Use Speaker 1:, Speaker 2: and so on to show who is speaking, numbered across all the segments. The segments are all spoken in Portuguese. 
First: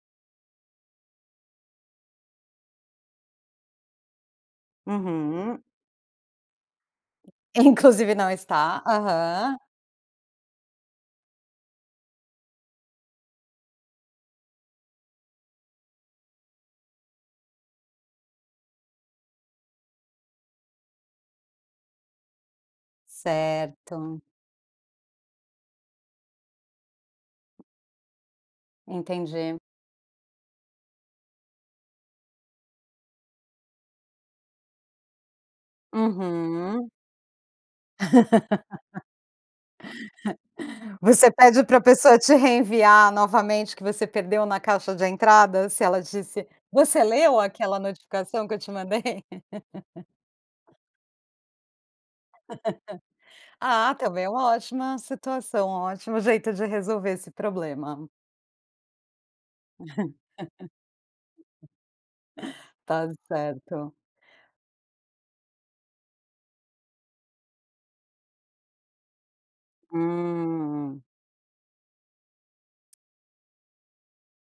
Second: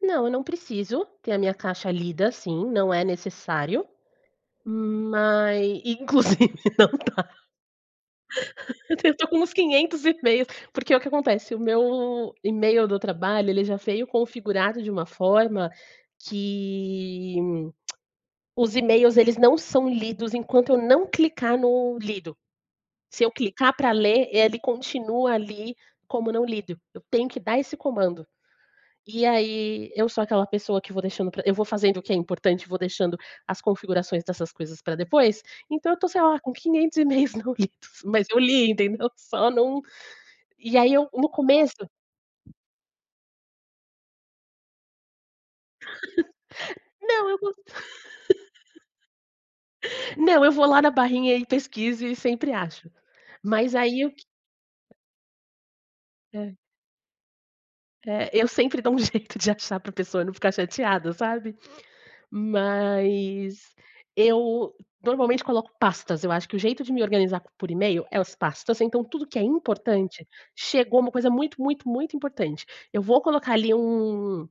Speaker 1: Não, eu não preciso ter a minha caixa lida, assim, não é necessário,
Speaker 2: Uhum.
Speaker 1: mas e inclusive não dá.
Speaker 2: Inclusive não está,
Speaker 1: Eu tenho tô com uns
Speaker 2: aham.
Speaker 1: 500 e-mails, porque, o que acontece: o meu e-mail do trabalho ele já veio configurado de uma forma que os e-mails eles não são lidos enquanto eu não clicar no lido. Se eu clicar pra
Speaker 2: Certo.
Speaker 1: ler, ele continua ali como não lido, eu tenho que dar esse comando. E,
Speaker 2: Entendi.
Speaker 1: aí, eu sou aquela pessoa que vou deixando pra eu vou fazendo o que é importante, vou deixando as configurações dessas coisas pra depois, então eu tô, sei lá, com
Speaker 2: Uhum.
Speaker 1: 500 e-mails não lidos, mas eu li, entendeu, só não e, aí, eu, no
Speaker 2: Você pede
Speaker 1: começo
Speaker 2: pra pessoa te reenviar novamente que você perdeu na caixa de entrada? Se ela disse: "Você
Speaker 1: Não, eu
Speaker 2: leu
Speaker 1: bus
Speaker 2: aquela notificação que eu te mandei?"
Speaker 1: Não eu vou lá na barrinha e pesquiso e sempre acho. Mas
Speaker 2: Ah,
Speaker 1: aí o
Speaker 2: também
Speaker 1: que
Speaker 2: é uma ótima situação, ótima jeito
Speaker 1: É.
Speaker 2: de resolver esse problema.
Speaker 1: É, eu sempre dou um jeito de achar pra pessoa não ficar chateada, sabe,
Speaker 2: Tá
Speaker 1: mas
Speaker 2: certo.
Speaker 1: eu normalmente coloco pastas, eu acho que o jeito de me organizar por e-mail é as pastas, então tudo que é importante chegou
Speaker 2: Hum.
Speaker 1: uma coisa muito muito muito importante, eu vou colocar ali um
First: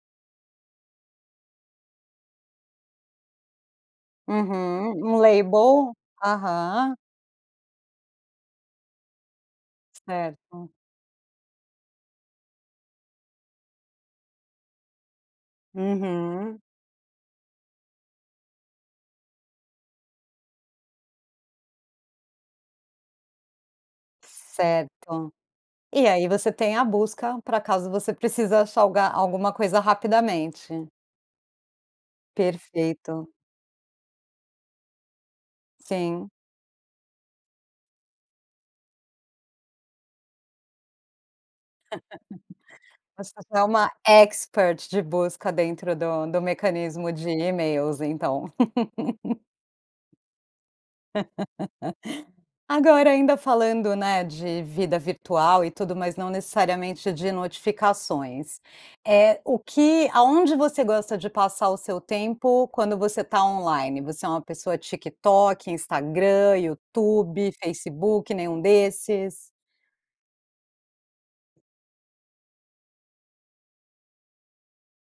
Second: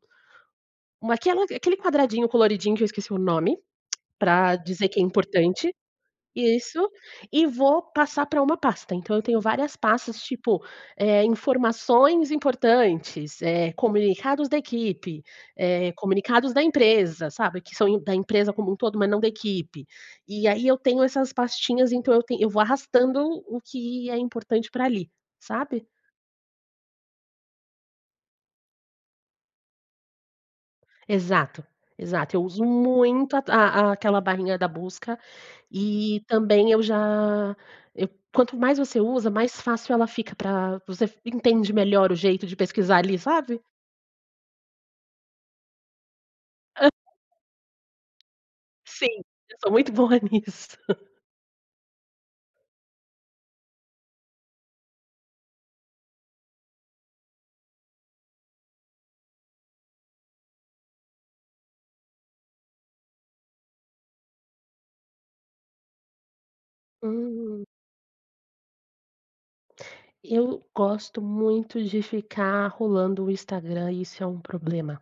Speaker 1: Uma aquela aquele quadradinho coloridinho que eu esqueci o nome, pra dizer que é
Speaker 2: Uhum, um
Speaker 1: importante.
Speaker 2: label,
Speaker 1: Isso,
Speaker 2: aham.
Speaker 1: e vou passar pra uma pasta. Então eu tenho várias pastas, tipo,
Speaker 2: Certo.
Speaker 1: eh, "informações importantes", eh, "comunicados da equipe", eh, "comunicados
Speaker 2: Uhum.
Speaker 1: da empresa", sabe, que são im da empresa como um todo, mas não da equipe. E, aí, eu tenho essas pastinhas, então eu ten eu vou arrastando o que é importante pra ali,
Speaker 2: Certo.
Speaker 1: sabe?
Speaker 2: E aí você tem a busca, pra caso você precisa achar o ga alguma coisa rapidamente.
Speaker 1: Exato, exato. Eu uso
Speaker 2: Perfeito.
Speaker 1: muito a a aquela barrinha da busca e
Speaker 2: Sim.
Speaker 1: também eu já eu quanto mais você usa, mais fácil ela fica pra você f entende melhor o jeito de pesquisar ali,
Speaker 2: Você já
Speaker 1: sabe?
Speaker 2: é uma expert de busca dentro do do mecanismo de e-mails, então.
Speaker 1: Sim, eu sou muito boa nisso.
Speaker 2: Agora, ainda falando, né, de vida virtual e tudo, mas não necessariamente de notificações, eh, o que aonde você gosta de passar o seu tempo quando você tá on-line? Você é uma pessoa TikTok, Instagram, YouTube,
Speaker 1: Uhum.
Speaker 2: Facebook, nenhum desses?
Speaker 1: Eu gosto muito de ficar rolando o Instagram e isso é um problema.